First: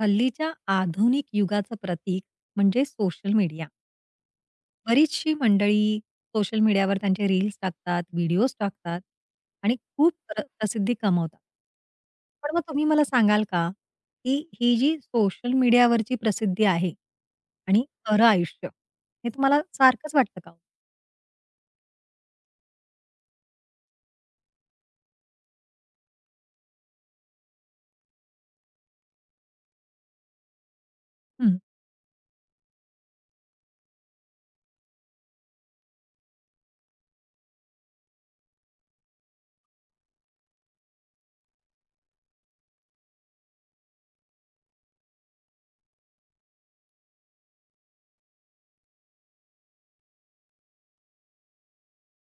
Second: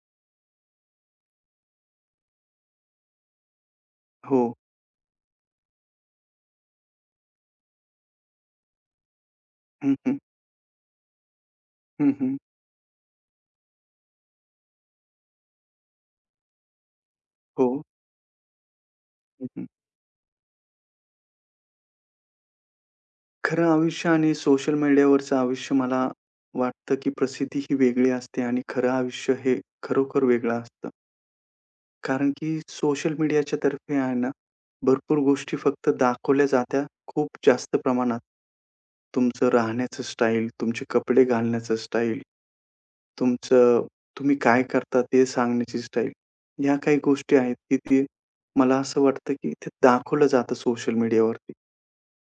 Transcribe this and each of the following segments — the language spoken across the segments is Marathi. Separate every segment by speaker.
Speaker 1: हल्लीच्या आधुनिक युगाचं प्रतीक म्हणजे सोशल मीडिया.
Speaker 2: हो.
Speaker 1: बरीचशी मंडळी सोशल मीडियावर त्यांचे रील्स टाकतात, व्हिडिओज टाकतात आणि
Speaker 2: हं,
Speaker 1: खूप
Speaker 2: हं.
Speaker 1: प्रसिद्धी कमवतात.
Speaker 2: हं, हं.
Speaker 1: पण मग तुम्ही मला सांगाल का, की ही जी सोशल मीडियावरची प्रसिद्धी आहे
Speaker 2: हो.
Speaker 1: आणि खरं आयुष्य, हे
Speaker 2: हं,
Speaker 1: तुम्हाला
Speaker 2: हं.
Speaker 1: सारखंच वाटतं का हो?
Speaker 2: खरं आयुष्य आणि सोशल मीडियावरचं आयुष्य मला वाटतं, की प्रसिद्धी ही वेगळी असते आणि खरं आयुष्य हे खरोखर वेगळं असतं.
Speaker 1: हं.
Speaker 2: कारण की सोशल मीडियाच्या तर्फे आहे ना, भरपूर गोष्टी फक्त दाखवल्या जात्या खूप जास्त प्रमाणात. तुमचं राहण्याचं स्टाईल, तुमचे कपडे घालण्याचं स्टाईल, तुमचं तुम्ही काय करता ते सांगण्याची स्टाईल. ह्या काही गोष्टी आहेत, की ते मला असं वाटतं, की ते दाखवलं जातं सोशल मीडियावरती.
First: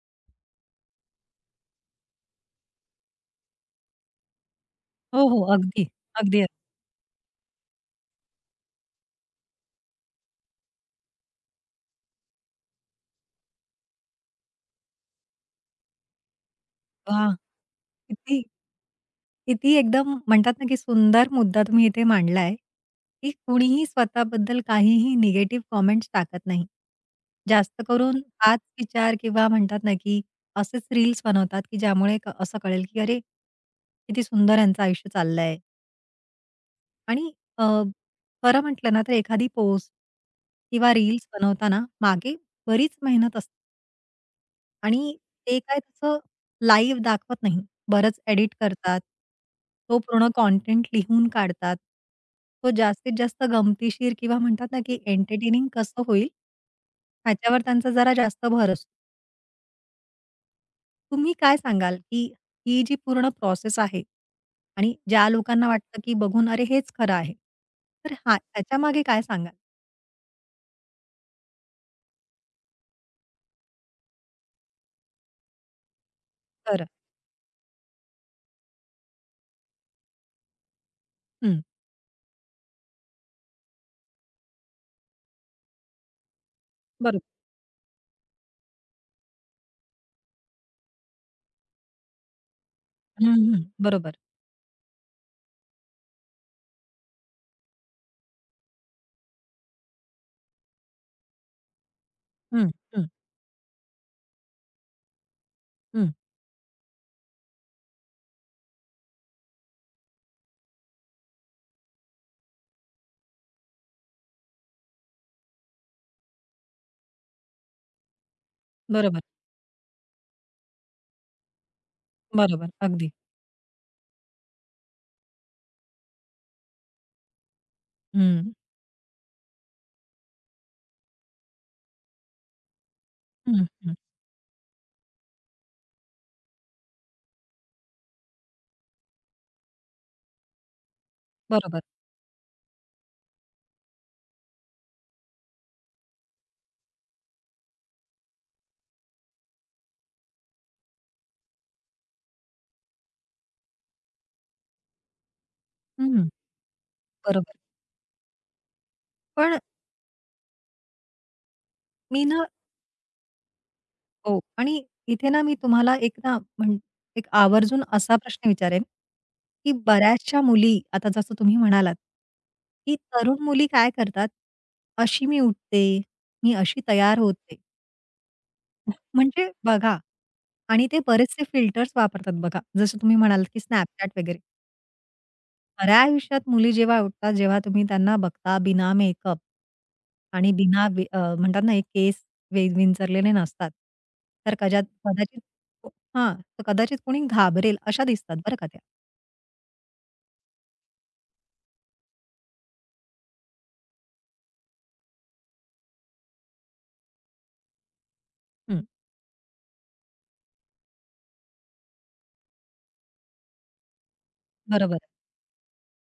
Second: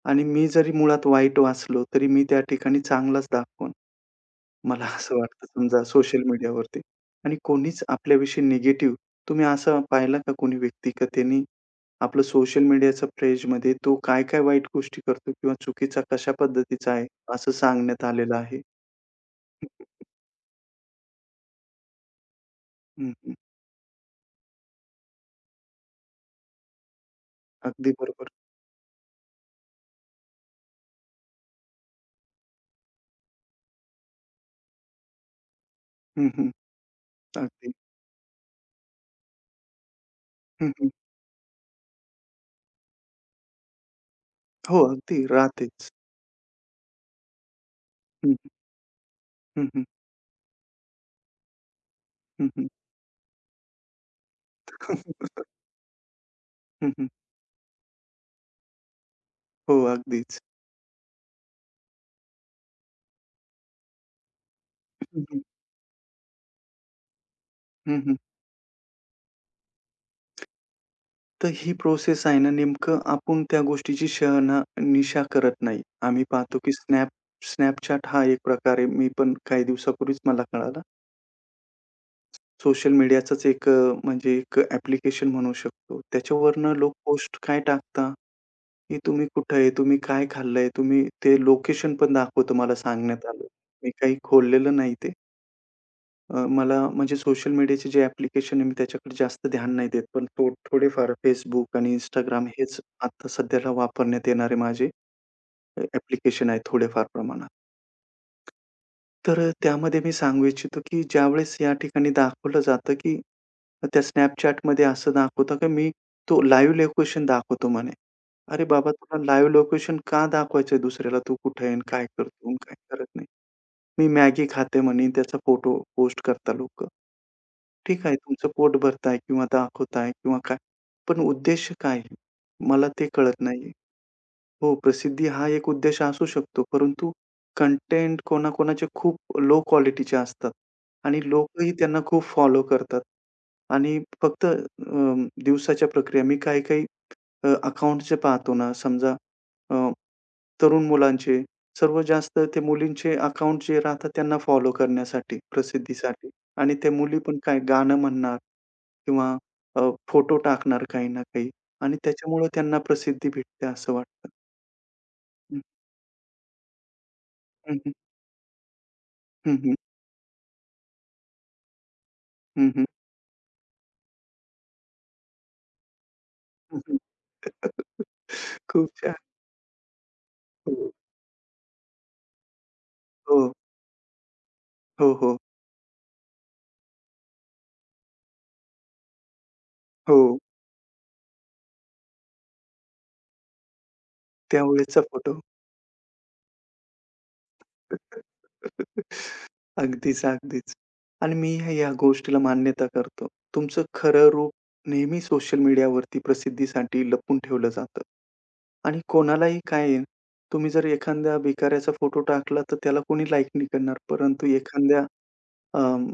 Speaker 2: आणि मी जरी मुळात वाईट वाचलो, तरी मी त्या ठिकाणी चांगलाच दाखवून, मला असं
Speaker 1: हो, हो.
Speaker 2: वाटतं समजा
Speaker 1: अगदी,
Speaker 2: सोशल
Speaker 1: अगदी.
Speaker 2: मीडियावरती. आणि कोणीच आपल्याविषयी निगेटिव्ह तुम्ही असा पाहिला का कोणी व्यक्ती का त्यांनी आपलं सोशल मीडियाच्या क्रेजमध्ये तो काय-काय वाईट गोष्टी करतो किंवा चुकीचा कशा पद्धतीचा आहे,
Speaker 1: वाह!
Speaker 2: असं सांगण्यात आलेलं
Speaker 1: किती
Speaker 2: आहे.
Speaker 1: किती एकदम म्हणतात ना, की सुंदर मुद्दा तुम्ही इथे मांडलाय,
Speaker 2: हं,
Speaker 1: की
Speaker 2: हं.
Speaker 1: कुणीही स्वतःबद्दल काहीही निगेटिव्ह कॉमेंट्स टाकत नाही. जास्त
Speaker 2: अगदी
Speaker 1: करून
Speaker 2: बरोबर.
Speaker 1: हाच विचार किंवा म्हणतात ना, की असेच रील्स बनवतात, की ज्यामुळे असं कळेल, की अरे, किती सुंदर यांचं आयुष्य चाललंय
Speaker 2: हं, हं.
Speaker 1: आणि अ,
Speaker 2: अगदी.
Speaker 1: खरं म्हटलं ना, तर एखादी पोस्ट
Speaker 2: हं, हं.
Speaker 1: किंवा रील्स बनवताना मागे बरीच मेहनत असते.
Speaker 2: हो,
Speaker 1: आणि
Speaker 2: अगदी
Speaker 1: ते काय
Speaker 2: राहतेच.
Speaker 1: तसं लाईव्ह दाखवत नाही. बरंच
Speaker 2: हं, हं.
Speaker 1: एडिट करतात.
Speaker 2: हं, हं.
Speaker 1: तो पूर्ण कंटेंट लिहून काढतात.
Speaker 2: हं, हं.
Speaker 1: तो जास्तीत जास्त गमतीशीर किंवा म्हणतात ना, की एंटरटेनिंग कसं होईल ह्याच्यावर त्यांचा जरा जास्त भर असतो.
Speaker 2: हो, अगदीच.
Speaker 1: तुम्ही काय सांगाल, की ही जी पूर्ण प्रोसेस आहे आणि
Speaker 2: हं,
Speaker 1: ज्या
Speaker 2: हं.
Speaker 1: लोकांना वाटतं, की बघून अरे हेच खरं आहे. तर हा त्याच्यामागे काय सांगाल?
Speaker 2: तर ही प्रोसेस आहे ना, नेमकं आपण त्या गोष्टीची शहना निशा करत नाही. आम्ही पाहतो की
Speaker 1: खरं.
Speaker 2: Snapchat हा एक प्रकारे मी पण काही दिवसापूर्वीच मला कळाला.
Speaker 1: हं.
Speaker 2: सोशल मीडियाचाच एक म्हणजे एक ॲप्लिकेशन म्हणू शकतो. त्याच्यावरनं लोक
Speaker 1: बरोबर.
Speaker 2: पोस्ट काय टाकतात, की तुम्ही कुठे आहे, तुम्ही काय खाल्लंय, तुम्ही ते लोकेशन पण दाखवतो मला सांगण्यात
Speaker 1: हं,
Speaker 2: आलं.
Speaker 1: हं.
Speaker 2: मी काही
Speaker 1: बरोबर.
Speaker 2: खोललेलं नाही ते. मला म्हणजे सोशल मीडियाचे जे ॲप्लिकेशन आहे, मी त्याच्याकडे जास्त ध्यान नाही देत. पण थोडेफार Facebook आणि इंस्टाग्राम
Speaker 1: हं,
Speaker 2: हेच
Speaker 1: हं,
Speaker 2: आता सध्याला वापरण्यात येणारे माझे
Speaker 1: हं.
Speaker 2: ॲप्लिकेशन आहेत थोडेफार प्रमाणात. तर त्यामध्ये मी सांगू इच्छितो, की ज्यावेळेस या ठिकाणी दाखवलं जातं, की त्या Snapchatमध्ये असं दाखवतं, की मी तो लाईव्ह लोकेशन दाखवतो म्हणे. अरे बाबा,
Speaker 1: बरोबर,
Speaker 2: तुला लाईव्ह लोकेशन का दाखवायचंय दुसऱ्याला? तू कुठे आहे आणि काय करतो आणि
Speaker 1: बरोबर.
Speaker 2: काय करत
Speaker 1: अगदी.
Speaker 2: नाही? मी मॅगी खाते म्हणे, त्याचा फोटो पोस्ट करता लोकं. ठीक आहे,
Speaker 1: हं,
Speaker 2: तुमचं पोट भरताय किंवा दाखवताय किंवा काय. पण उद्देश काय? आहे? मला ते कळत
Speaker 1: हं,
Speaker 2: नाही.
Speaker 1: हं.
Speaker 2: हो, प्रसिद्धी हा एक उद्देश असू शकतो, परंतु कंटेंट कोणाकोणाचे खूप लो क्वालिटीचे असतात आणि लोकही
Speaker 1: बरोबर.
Speaker 2: त्यांना खूप फॉलो करतात आणि फक्त दिवसाच्या प्रक्रिया मी काही-काही अकाउंटचे पाहतो ना, समजा अ, तरुण मुलांचे, सर्वात जास्त ते मुलींचे अकाउंट जे राहतात त्यांना फॉलो करण्यासाठी,
Speaker 1: हं,
Speaker 2: प्रसिद्धीसाठी आणि त्या मुली पण
Speaker 1: बरोबर.
Speaker 2: काय गाणं म्हणणार किंवा
Speaker 1: पण
Speaker 2: फोटो टाकणार काही ना काही आणि
Speaker 1: मी ना
Speaker 2: त्याच्यामुळे त्यांना प्रसिद्धी भेटते असं वाटतं.
Speaker 1: हो आणि इथे ना मी
Speaker 2: हं,
Speaker 1: तुम्हाला एक ना म्हण एक
Speaker 2: हं,
Speaker 1: आवर्जून
Speaker 2: हं.
Speaker 1: असा प्रश्न विचारेन,
Speaker 2: हं,
Speaker 1: की
Speaker 2: हं.
Speaker 1: बऱ्याचशा मुली आता जसं तुम्ही म्हणालात,
Speaker 2: हं, हं.
Speaker 1: की तरुण मुली काय करतात, अशी मी उठते, मी अशी
Speaker 2: हं,
Speaker 1: तयार होते.
Speaker 2: खूप छान.
Speaker 1: म्हणजे बघा आणि
Speaker 2: हो,
Speaker 1: ते बरेचसे फिल्टर्स वापरतात बघा. जसं तुम्ही
Speaker 2: हो.
Speaker 1: म्हणालात, की Snapchat वगैरे.
Speaker 2: हो, हो.
Speaker 1: खऱ्या आयुष्यात मुली जेव्हा उठतात, जेव्हा तुम्ही त्यांना बघता बिना मेकअप
Speaker 2: हो.
Speaker 1: आणि म्हणतात ना, एक केस विंचरलेले नसतात. तर कजा
Speaker 2: त्यावेळेचा फोटो.
Speaker 1: कदाचित तर कदाचित कोणी घाबरेल अशा दिसतात बरं का त्या.
Speaker 2: अगदीच, अगदीच. आणि मी या गोष्टीला मान्यता करतो. तुमचं खरं रूप नेहमी सोशल मीडियावरती प्रसिद्धीसाठी लपवून ठेवलं जातं.
Speaker 1: हं.
Speaker 2: आणि कोणालाही काय आहे, तुम्ही जर एखाद्या भिकाऱ्याचा फोटो टाकला, तर त्याला कोणी लाइक नाही करणार. परंतु
Speaker 1: बरोबर.
Speaker 2: एखाद्या अं,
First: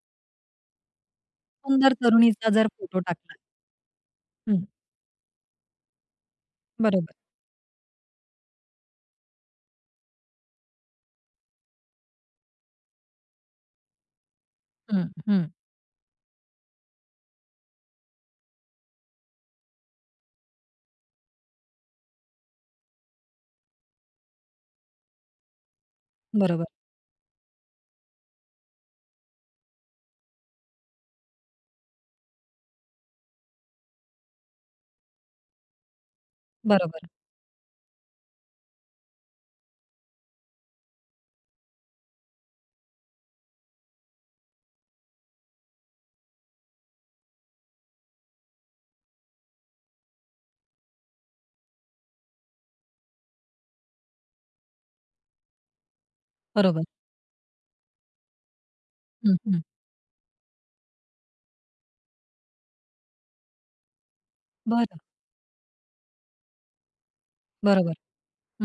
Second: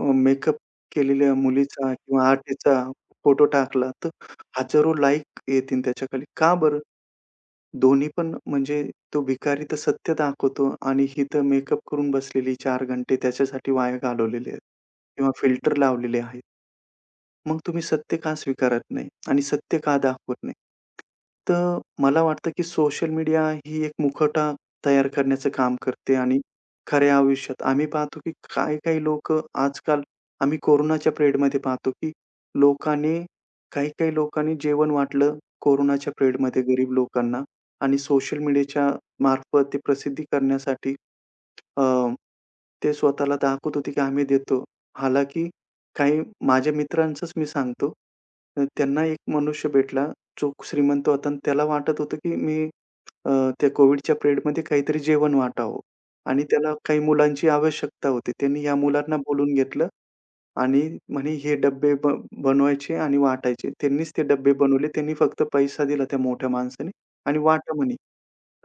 Speaker 2: मेकअप केलेल्या मुलीचा
Speaker 1: सुंदर
Speaker 2: किंवा
Speaker 1: तरुणीचा जर
Speaker 2: आरतीचा
Speaker 1: फोटो टाकला.
Speaker 2: फोटो टाकला, तर
Speaker 1: हं,
Speaker 2: हजारो लाईक येतील त्याच्याखाली. का बरं?
Speaker 1: बरोबर.
Speaker 2: दोन्ही पण म्हणजे तो भिकारी तर सत्य दाखवतो आणि ही तर मेकअप करून बसलेली 4 घंटे त्याच्यासाठी वाया घालवलेले आहेत
Speaker 1: हं,
Speaker 2: किंवा
Speaker 1: हं.
Speaker 2: फिल्टर लावलेले आहेत. मग तुम्ही सत्य का स्वीकारत नाही आणि सत्य का दाखवत नाही? तर मला वाटतं, की सोशल मीडिया ही एक मुखवटा तयार करण्याचं काम करते आणि
Speaker 1: बरोबर,
Speaker 2: खऱ्या आयुष्यात आम्ही पाहतो, की काही-काही लोक आजकाल आम्ही कोरोनाच्या पिरियडमध्ये पाहतो, की लोकांनी काही-काही लोकांनी जेवण वाटलं कोरोनाच्या पिरियडमध्ये गरीब
Speaker 1: बरोबर,
Speaker 2: लोकांना आणि सोशल मीडियाच्या मार्फत ते प्रसिद्धी करण्यासाठी अ, ते स्वतःला दाखवत होते की आम्ही देतो. हालांकी काही माझ्या मित्रांचंच मी सांगतो. त्यांना एक मनुष्य भेटला, जो श्रीमंत होता आणि त्याला वाटत होतं की मी अ, त्या कोव्हिडच्या पिरियडमध्ये काहीतरी जेवण वाटावं आणि त्याला
Speaker 1: बरोबर.
Speaker 2: काही मुलांची आवश्यकता होती. त्यांनी या मुलांना
Speaker 1: हं,
Speaker 2: बोलून
Speaker 1: हं.
Speaker 2: घेतलं आणि म्हणे हे डब्बे बनवायचे आणि वाटायचे. त्यांनीच ते डब्बे बनवले.
Speaker 1: बरं.
Speaker 2: त्यांनी फक्त पैसा दिला त्या मोठ्या माणसाने आणि वाटा म्हणे.
Speaker 1: बरोबर.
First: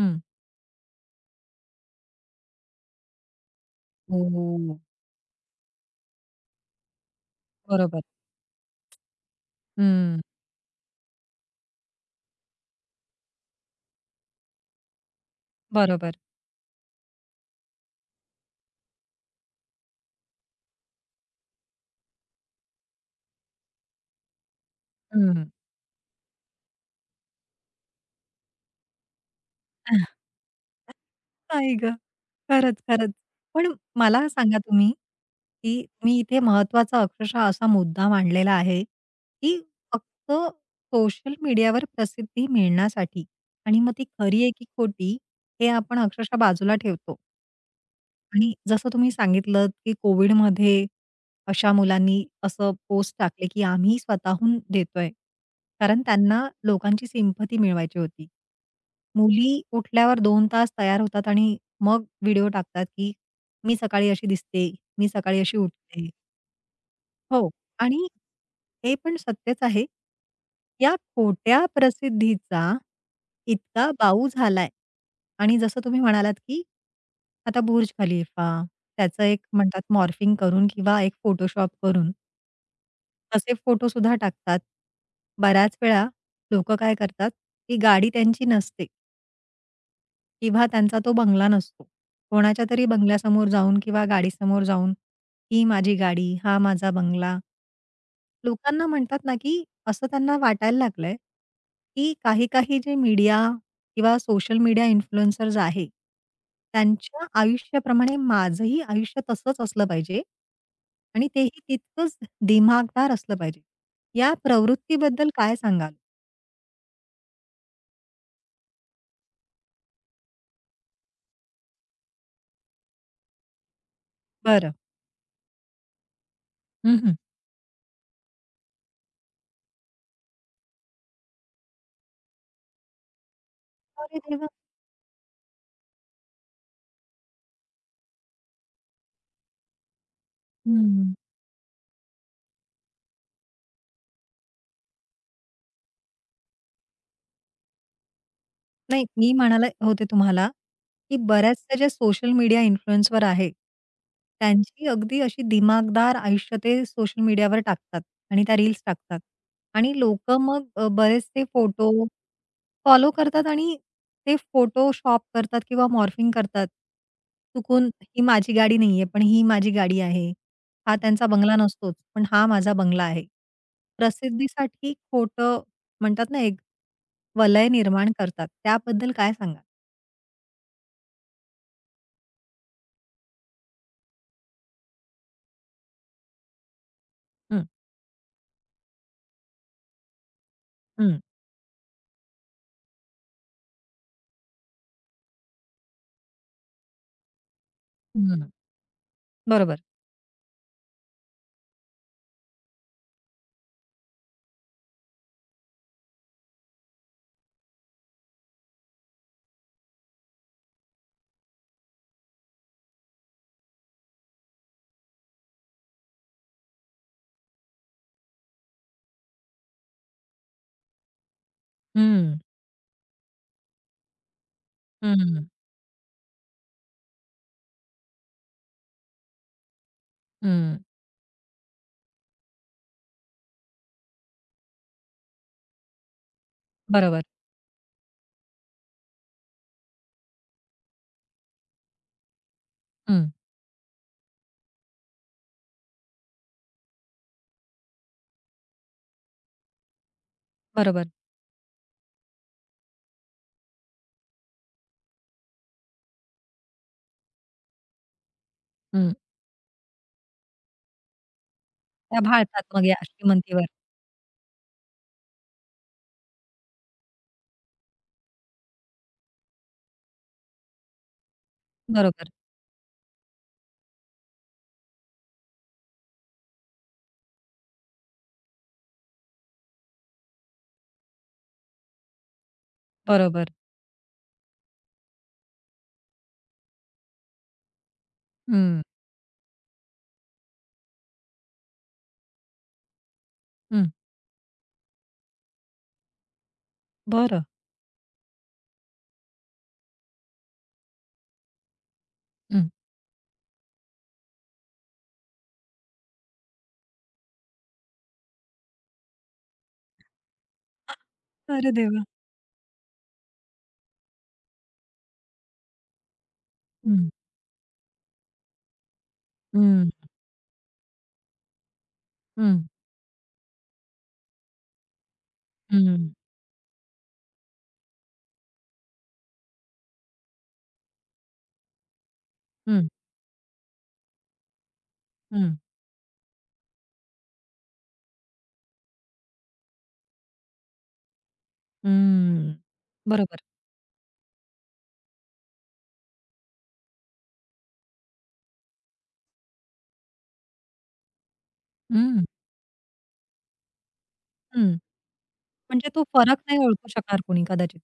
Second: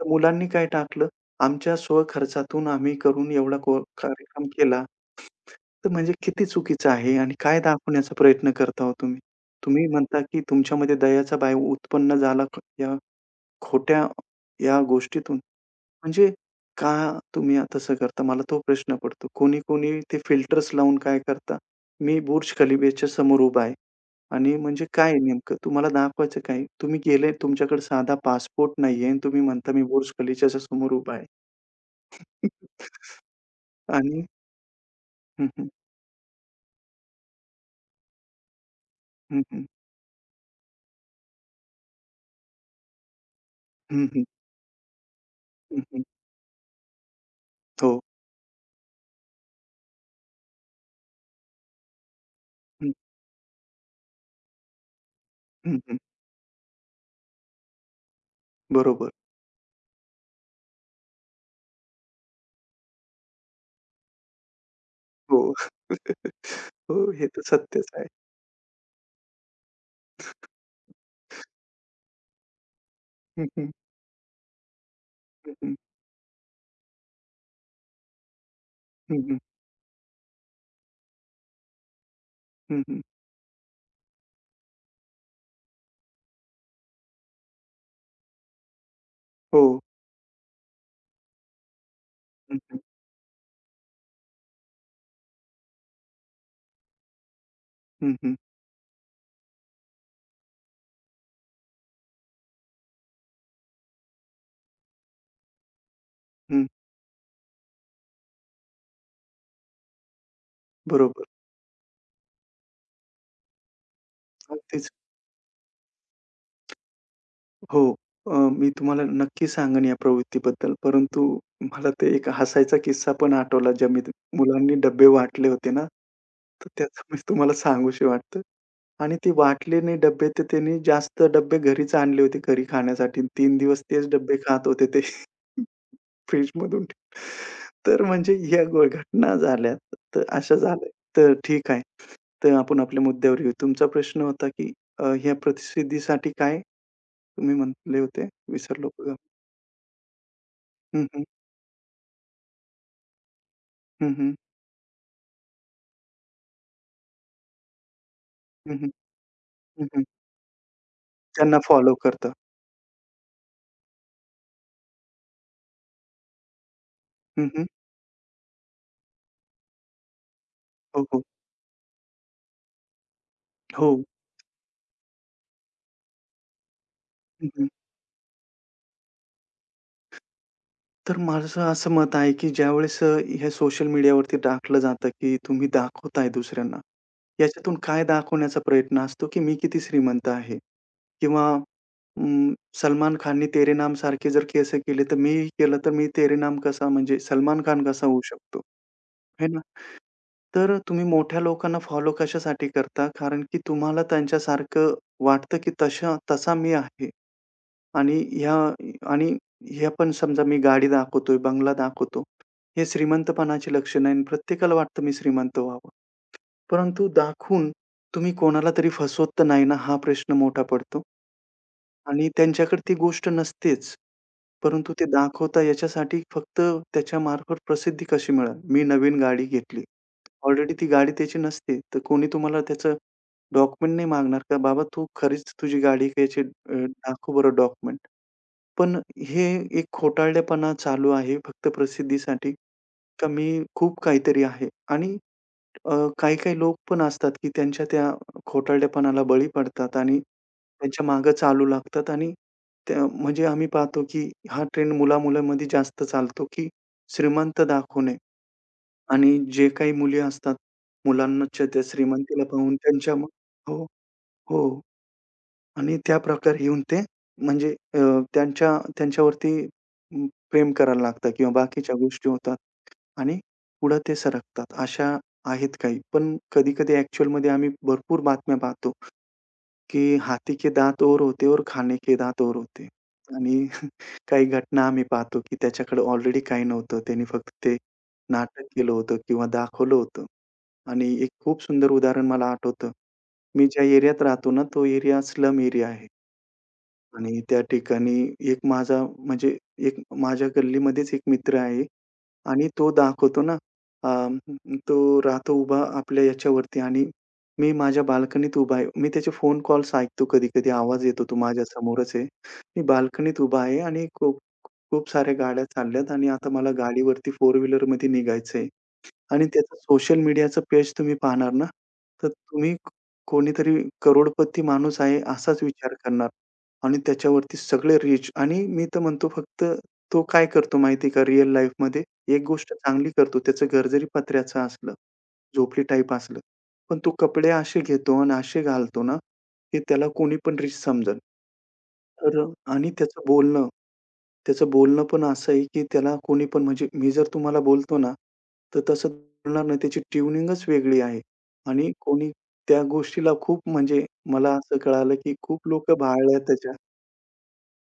Speaker 2: तर मुलांनी काय टाकलं, आमच्या स्वखर्चातून आम्ही करून एवढा कार्यक्रम
Speaker 1: हो.
Speaker 2: केला. तर म्हणजे किती चुकीचं आहे आणि काय
Speaker 1: बरोबर.
Speaker 2: दाखवण्याचा प्रयत्न करता हो तुम्ही? तुम्ही म्हणता,
Speaker 1: हं.
Speaker 2: की तुमच्यामध्ये दयाचा भाव उत्पन्न झाला या खोट्या या गोष्टीतून.
Speaker 1: बरोबर.
Speaker 2: म्हणजे का तुम्ही तसं करता? मला तो प्रश्न पडतो. कोणी-कोणी ते फिल्टर्स लावून काय करता? मी बुर्ज खलिफाच्या समोर उभा आहे आणि म्हणजे काय
Speaker 1: हं.
Speaker 2: नेमकं तुम्हाला दाखवायचं काय? तुम्ही गेले तुमच्याकडे साधा पासपोर्ट नाहीये आणि तुम्ही म्हणता मी बुर्ज खलिफाच्या समोर उभा आहे.
Speaker 1: नाही गं. खरंच, खरंच. पण
Speaker 2: आणि
Speaker 1: मला सांगा तुम्ही,
Speaker 2: हं, हं,
Speaker 1: की तुम्ही इथे महत्त्वाचा अक्षरशः असा मुद्दा मांडलेला आहे,
Speaker 2: हं,
Speaker 1: की
Speaker 2: हं.
Speaker 1: फक्त सोशल मीडियावर प्रसिद्धी मिळण्यासाठी आणि मग ती
Speaker 2: हं, हं,
Speaker 1: खरी आहे की खोटी हे आपण
Speaker 2: हं,
Speaker 1: अक्षरशः बाजूला ठेवतो.
Speaker 2: हो.
Speaker 1: आणि जसं तुम्ही सांगितलं, की कोविडमध्ये अशा मुलांनी असं
Speaker 2: हं,
Speaker 1: पोस्ट टाकले, की आम्ही स्वतःहून देतोय.
Speaker 2: हं, हं.
Speaker 1: कारण त्यांना लोकांची सिंपती मिळवायची होती.
Speaker 2: बरोबर.
Speaker 1: मुली उठल्यावर 2 तास तयार होतात आणि मग व्हिडिओ टाकतात, की मी सकाळी अशी दिसते, मी
Speaker 2: हो.
Speaker 1: सकाळी अशी उठते.
Speaker 2: हो, हे तर
Speaker 1: हो.
Speaker 2: सत्यच आहे.
Speaker 1: आणि हे पण सत्यच आहे. या खोट्या प्रसिद्धीचा
Speaker 2: हं, हं,
Speaker 1: इतका बाऊ झालाय
Speaker 2: हं,
Speaker 1: आणि
Speaker 2: हं.
Speaker 1: जसं तुम्ही म्हणालात, की आता बुर्ज खलीफा,
Speaker 2: हं,
Speaker 1: त्याचं
Speaker 2: हं,
Speaker 1: एक म्हणतात मॉर्फिंग करून किंवा एक फोटोशॉप करून तसे फोटोसुद्धा टाकतात. बऱ्याच वेळा लोकं काय करतात, ती गाडी त्यांची नसते.
Speaker 2: हो.
Speaker 1: किंवा त्यांचा तो बंगला नसतो.
Speaker 2: हं,
Speaker 1: कोणाच्या
Speaker 2: हं,
Speaker 1: तरी बंगल्यासमोर जाऊन किंवा गाडीसमोर जाऊन, "ही माझी गाडी, हा माझा बंगला."
Speaker 2: हं, हं,
Speaker 1: लोकांना म्हणतात ना, की असं त्यांना वाटायला लागलंय, की काही-काही जे मीडिया किंवा सोशल मीडिया इन्फ्लुएन्सर्स आहे, त्यांच्या आयुष्याप्रमाणे माझंही आयुष्य तसंच असलं पाहिजे
Speaker 2: बरोबर.
Speaker 1: आणि तेही तितकंच दिमाखदार असलं पाहिजे. या
Speaker 2: अगदीच.
Speaker 1: प्रवृत्तीबद्दल काय सांगाल?
Speaker 2: हो. अ, मी तुम्हाला नक्की सांगेन या प्रवृत्तीबद्दल. परंतु मला ते एक हसायचा किस्सा पण आठवला ज्या मी
Speaker 1: बरं.
Speaker 2: मुलांनी डब्बे वाटले होते ना, तर
Speaker 1: हं,
Speaker 2: त्याचं
Speaker 1: हं.
Speaker 2: मी तुम्हाला सांगूशी वाटतं. आणि ते वाटले नाही डब्बे तर त्यांनी जास्त डब्बे घरीच आणले होते घरी खाण्यासाठी. 3 दिवस तेच
Speaker 1: अरे
Speaker 2: डब्बे
Speaker 1: देवा!
Speaker 2: खात होते ते फ्रिजमधून. तर म्हणजे ह्या घटना झाल्या. तर अशा झाल्या.
Speaker 1: हं.
Speaker 2: तर ठीक आहे. तर आपण आपल्या मुद्द्यावर येऊ. तुमचा प्रश्न होता की ह्या प्रसिद्धीसाठी काय तुम्ही म्हटले होते? विसरलो
Speaker 1: नाही,
Speaker 2: बघा.
Speaker 1: मी म्हणायला होते तुम्हाला,
Speaker 2: हं,
Speaker 1: की
Speaker 2: हं.
Speaker 1: बऱ्याचशा ज्या सोशल मीडिया इन्फ्लुएन्सर आहे,
Speaker 2: हं, हं.
Speaker 1: त्यांची अगदी अशी दिमागदार आयुष्य ते सोशल मीडियावर टाकतात आणि त्या
Speaker 2: हं,
Speaker 1: रील्स
Speaker 2: हं.
Speaker 1: टाकतात.
Speaker 2: हं,
Speaker 1: आणि
Speaker 2: हं.
Speaker 1: लोकं मग बरेचसे
Speaker 2: त्यांना
Speaker 1: फोटो
Speaker 2: फॉलो करता.
Speaker 1: फॉलो करतात आणि ते फोटोशॉप करतात किंवा मॉर्फिंग करतात.
Speaker 2: हं, हं.
Speaker 1: चुकून ही माझी गाडी नाहीये, पण ही माझी गाडी आहे. हा
Speaker 2: हो, हो.
Speaker 1: त्यांचा बंगला नसतोच, पण हा माझा बंगला आहे.
Speaker 2: हो.
Speaker 1: प्रसिद्धीसाठी खोटं म्हणतात ना, एक
Speaker 2: हं, हं.
Speaker 1: वलय निर्माण करतात. त्याबद्दल काय सांगाल?
Speaker 2: तर माझं असं मत आहे, की ज्यावेळेस हे सोशल मीडियावरती टाकलं जातं, की तुम्ही दाखवताय दुसऱ्यांना.
Speaker 1: हं,
Speaker 2: याच्यातून काय दाखवण्याचा प्रयत्न असतो, की मी किती श्रीमंत आहे
Speaker 1: हं,
Speaker 2: किंवा अं, सलमान खानने तेरे नाम सारखे जर केस केले, तर मीही केलं, तर मी तेरे नाम कसा म्हणजे सलमान खान कसा होऊ
Speaker 1: हं.
Speaker 2: शकतो, है ना?
Speaker 1: बरोबर.
Speaker 2: तर तुम्ही मोठ्या लोकांना फॉलो कशासाठी करता? कारण की तुम्हाला त्यांच्यासारखं वाटतं, की तशा तसा मी आहे. आणि ह्या आणि हे पण समजा मी गाडी दाखवतोय, बंगला दाखवतो. हे श्रीमंतपणाची लक्षणं आहे आणि प्रत्येकाला वाटतं मी श्रीमंत व्हावं. परंतु दाखवून तुम्ही कोणाला तरी फसवत तर नाही ना, हा प्रश्न मोठा पडतो. आणि
Speaker 1: हं,
Speaker 2: त्यांच्याकडे ती गोष्ट नसतेच. परंतु ते
Speaker 1: हं,
Speaker 2: दाखवता याच्यासाठी फक्त त्याच्यामार्फत प्रसिद्धी कशी मिळेल? मी नवीन गाडी घेतली. ऑलरेडी
Speaker 1: हं.
Speaker 2: ती गाडी त्याची नसते. तर कोणी तुम्हाला त्याचं डॉक्युमेंट नाही मागणार का? "बाबा तू खरीच तुझी गाडी घ्यायची
Speaker 1: बरोबर.
Speaker 2: दाखव बरं डॉक्युमेंट." पण हे एक खोटारडेपणा चालू आहे फक्त प्रसिद्धीसाठी,
Speaker 1: हं,
Speaker 2: का मी खूप काहीतरी आहे आणि अ, काही-काही लोक पण असतात, की त्या खोटारडेपणाला बळी पडतात आणि त्यांच्या
Speaker 1: बरोबर.
Speaker 2: मागे चालू लागतात आणि त्या म्हणजे आम्ही पाहतो, की हा ट्रेंड जास्त चालतो, की श्रीमंत दाखवणे
Speaker 1: हं.
Speaker 2: आणि जे काही मुली असतात, मुलांच्या त्या
Speaker 1: त्या
Speaker 2: श्रीमंतीला
Speaker 1: भाळतात
Speaker 2: पाहून
Speaker 1: मग या
Speaker 2: त्यांच्या मग
Speaker 1: श्रीमंतीवर.
Speaker 2: हो, हो. आणि त्याप्रकारे येऊन ते म्हणजे त्यांच्यावरती अं, प्रेम करायला लागतं किंवा बाकीच्या गोष्टी
Speaker 1: बरोबर,
Speaker 2: होतात आणि पुढं ते सरकतात. अशा आहेत काही. पण कधी-कधी ॲक्चुअलमध्ये आम्ही भरपूर बातम्या पाहतो, की "हाथी के दात और होते और खाने के दात और होते."
Speaker 1: बरोबर.
Speaker 2: आणि काही घटना आम्ही पाहतो, की त्याच्याकडे ऑलरेडी काही नव्हतं. त्याने फक्त ते नाटक
Speaker 1: हं,
Speaker 2: केलं होतं किंवा दाखवलं होतं. आणि एक खूप सुंदर उदाहरण मला आठवतं. मी ज्या
Speaker 1: हं.
Speaker 2: एरियात राहतो ना, तो एरिया स्लम एरिया आहे. आणि
Speaker 1: बरं.
Speaker 2: त्या ठिकाणी एक माझा म्हणजे एक माझ्या गल्लीमध्येच एक मित्र आहे आणि
Speaker 1: हं.
Speaker 2: तो दाखवतो ना, अं, तो राहतो उभा आपल्या याच्यावरती आणि मी माझ्या बाल्कनीत उभा आहे. मी त्याचे फोन कॉल्स ऐकतो कधी-कधी आवाज येतो तो माझ्या
Speaker 1: अरे देवा!
Speaker 2: समोरच आहे. मी बाल्कनीत उभा आहे आणि खूप खूप साऱ्या गाड्या चालल्यात आणि आता मला
Speaker 1: हं,
Speaker 2: गाडीवरती फोर व्हीलरमध्ये निघायचंय. आणि त्याचं
Speaker 1: हं,
Speaker 2: सोशल मीडियाचं पेज तुम्ही पाहणार ना, तर
Speaker 1: हं,
Speaker 2: तुम्ही कोणीतरी करोडपती माणूस आहे असाच विचार
Speaker 1: हं,
Speaker 2: करणार आणि त्याच्यावरती सगळे रिच आणि मी तर म्हणतो फक्त तो काय करतो माहिती आहे का रिअल लाईफमध्ये एक गोष्ट
Speaker 1: हं,
Speaker 2: चांगली करतो. त्याचं घर जरी पत्र्याचं असलं,
Speaker 1: हं,
Speaker 2: झोपडी टाईप असलं, पण तो कपडे असे घेतो आणि असे घालतो ना, की त्याला कोणी पण रिच समजल. तर
Speaker 1: हं.
Speaker 2: आणि
Speaker 1: बरोबर.
Speaker 2: त्याचं बोलणं पण असं आहे, की त्याला कोणी पण म्हणजे मी जर तुम्हाला बोलतो ना, तर तसं बोलणार नाही. त्याची ट्यूनिंगच वेगळी आहे आणि
Speaker 1: हं,
Speaker 2: कोणी त्या गोष्टीला खूप म्हणजे मला
Speaker 1: हं.
Speaker 2: असं कळालं, की खूप
Speaker 1: म्हणजे
Speaker 2: लोक
Speaker 1: तो
Speaker 2: भाळल्या
Speaker 1: फरक नाही
Speaker 2: त्याच्या.
Speaker 1: ओळखू शकणार कोणी कदाचित.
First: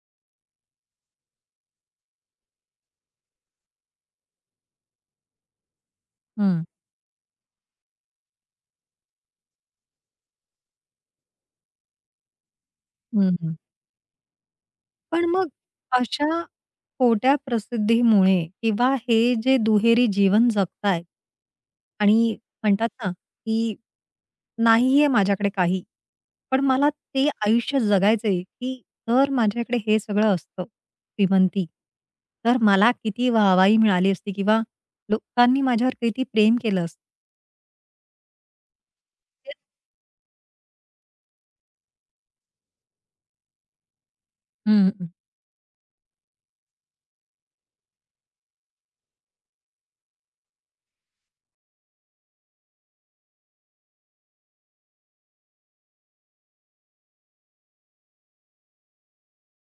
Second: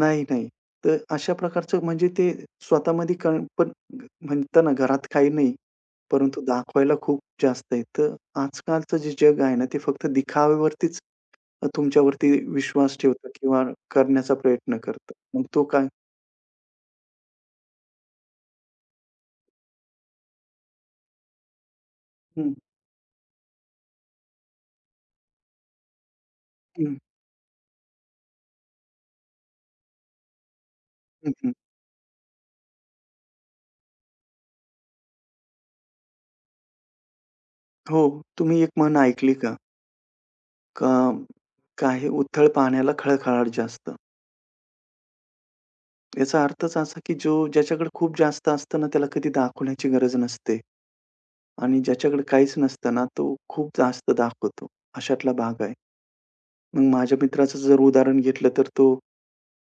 Speaker 2: नाही, नाही. तर अशा प्रकारचं म्हणजे ते स्वतःमध्ये कण पण म्हणता घरात काही नाही, परंतु
Speaker 1: हं,
Speaker 2: दाखवायला खूप जास्त आहे. तर आजकालचं जे जग आहे ना, ते फक्त दिखाव्यावरतीच तुमच्यावरती विश्वास ठेवतं
Speaker 1: हं.
Speaker 2: किंवा करण्याचा प्रयत्न करतं.
Speaker 1: पण
Speaker 2: मग
Speaker 1: मग
Speaker 2: तो काय
Speaker 1: अशा खोट्या प्रसिद्धीमुळे किंवा हे जे दुहेरी जीवन जगतायत आणि
Speaker 2: हं,
Speaker 1: म्हणतात ना, की नाहीये माझ्याकडे काही. पण मला
Speaker 2: हं,
Speaker 1: ते आयुष्य जगायचंय, की जर माझ्याकडे हे सगळं असतं,
Speaker 2: हं, हं.
Speaker 1: श्रीमंती, तर मला किती वाहवाही मिळाली असती किंवा लोकांनी माझ्यावर किती प्रेम केलं असतं.
Speaker 2: हो, तुम्ही एक म्हण ऐकली का? का काही उथळ पाण्याला खळखळाट जास्त.
Speaker 1: हं,
Speaker 2: याचा अर्थच असा, की जो ज्याच्याकडे खूप जास्त असतं ना, त्याला कधी दाखवण्याची गरज नसते. आणि ज्याच्याकडे काहीच नसतं ना, तो खूप जास्त दाखवतो. अशातला भाग आहे. मग माझ्या मित्राचं जर उदाहरण घेतलं, तर तो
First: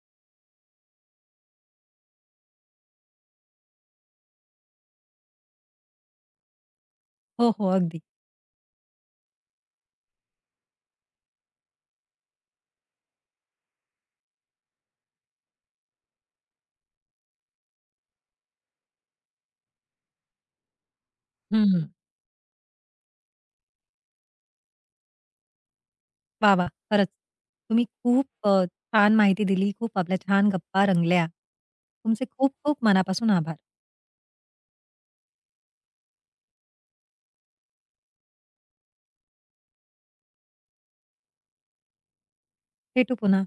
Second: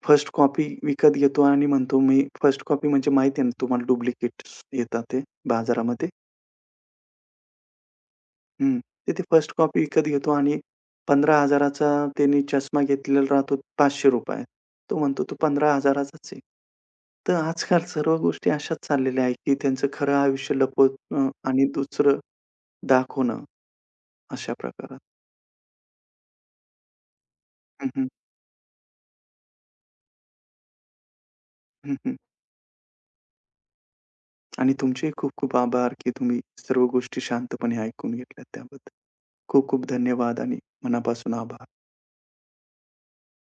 Speaker 2: फर्स्ट कॉपी विकत घेतो आणि म्हणतो, "मी" फर्स्ट कॉपी म्हणजे माहिती आहे ना तुम्हाला डुप्लिकेट्स येतात ते बाजारामध्ये.
Speaker 1: हो, हो. अगदी.
Speaker 2: हं. तर ते फर्स्ट कॉपी विकत घेतो आणि 15,000 चा त्याने चष्मा घेतलेला राहतो ₹500. तो म्हणतो, "तो 15,000 चाच आहे." तर आजकाल सर्व गोष्टी अशाच चाललेल्या आहेत, की त्यांचं खरं आयुष्य लपवणं आणि
Speaker 1: हं.
Speaker 2: दुसरं दाखवणं अशा प्रकारात.
Speaker 1: वाह! वाह! खरंच. तुम्ही
Speaker 2: हं, हं.
Speaker 1: खूप छान माहिती दिली. खूप आपल्या छान गप्पा रंगल्या.
Speaker 2: हं,
Speaker 1: तुमचे खूप खूप मनापासून आभार.
Speaker 2: आणि तुमचे खूप खूप आभार, की तुम्ही सर्व गोष्टी शांतपणे ऐकून घेतल्यात त्याबद्दल. खूप खूप धन्यवाद आणि मनापासून आभार.
Speaker 1: भेटू पुन्हा.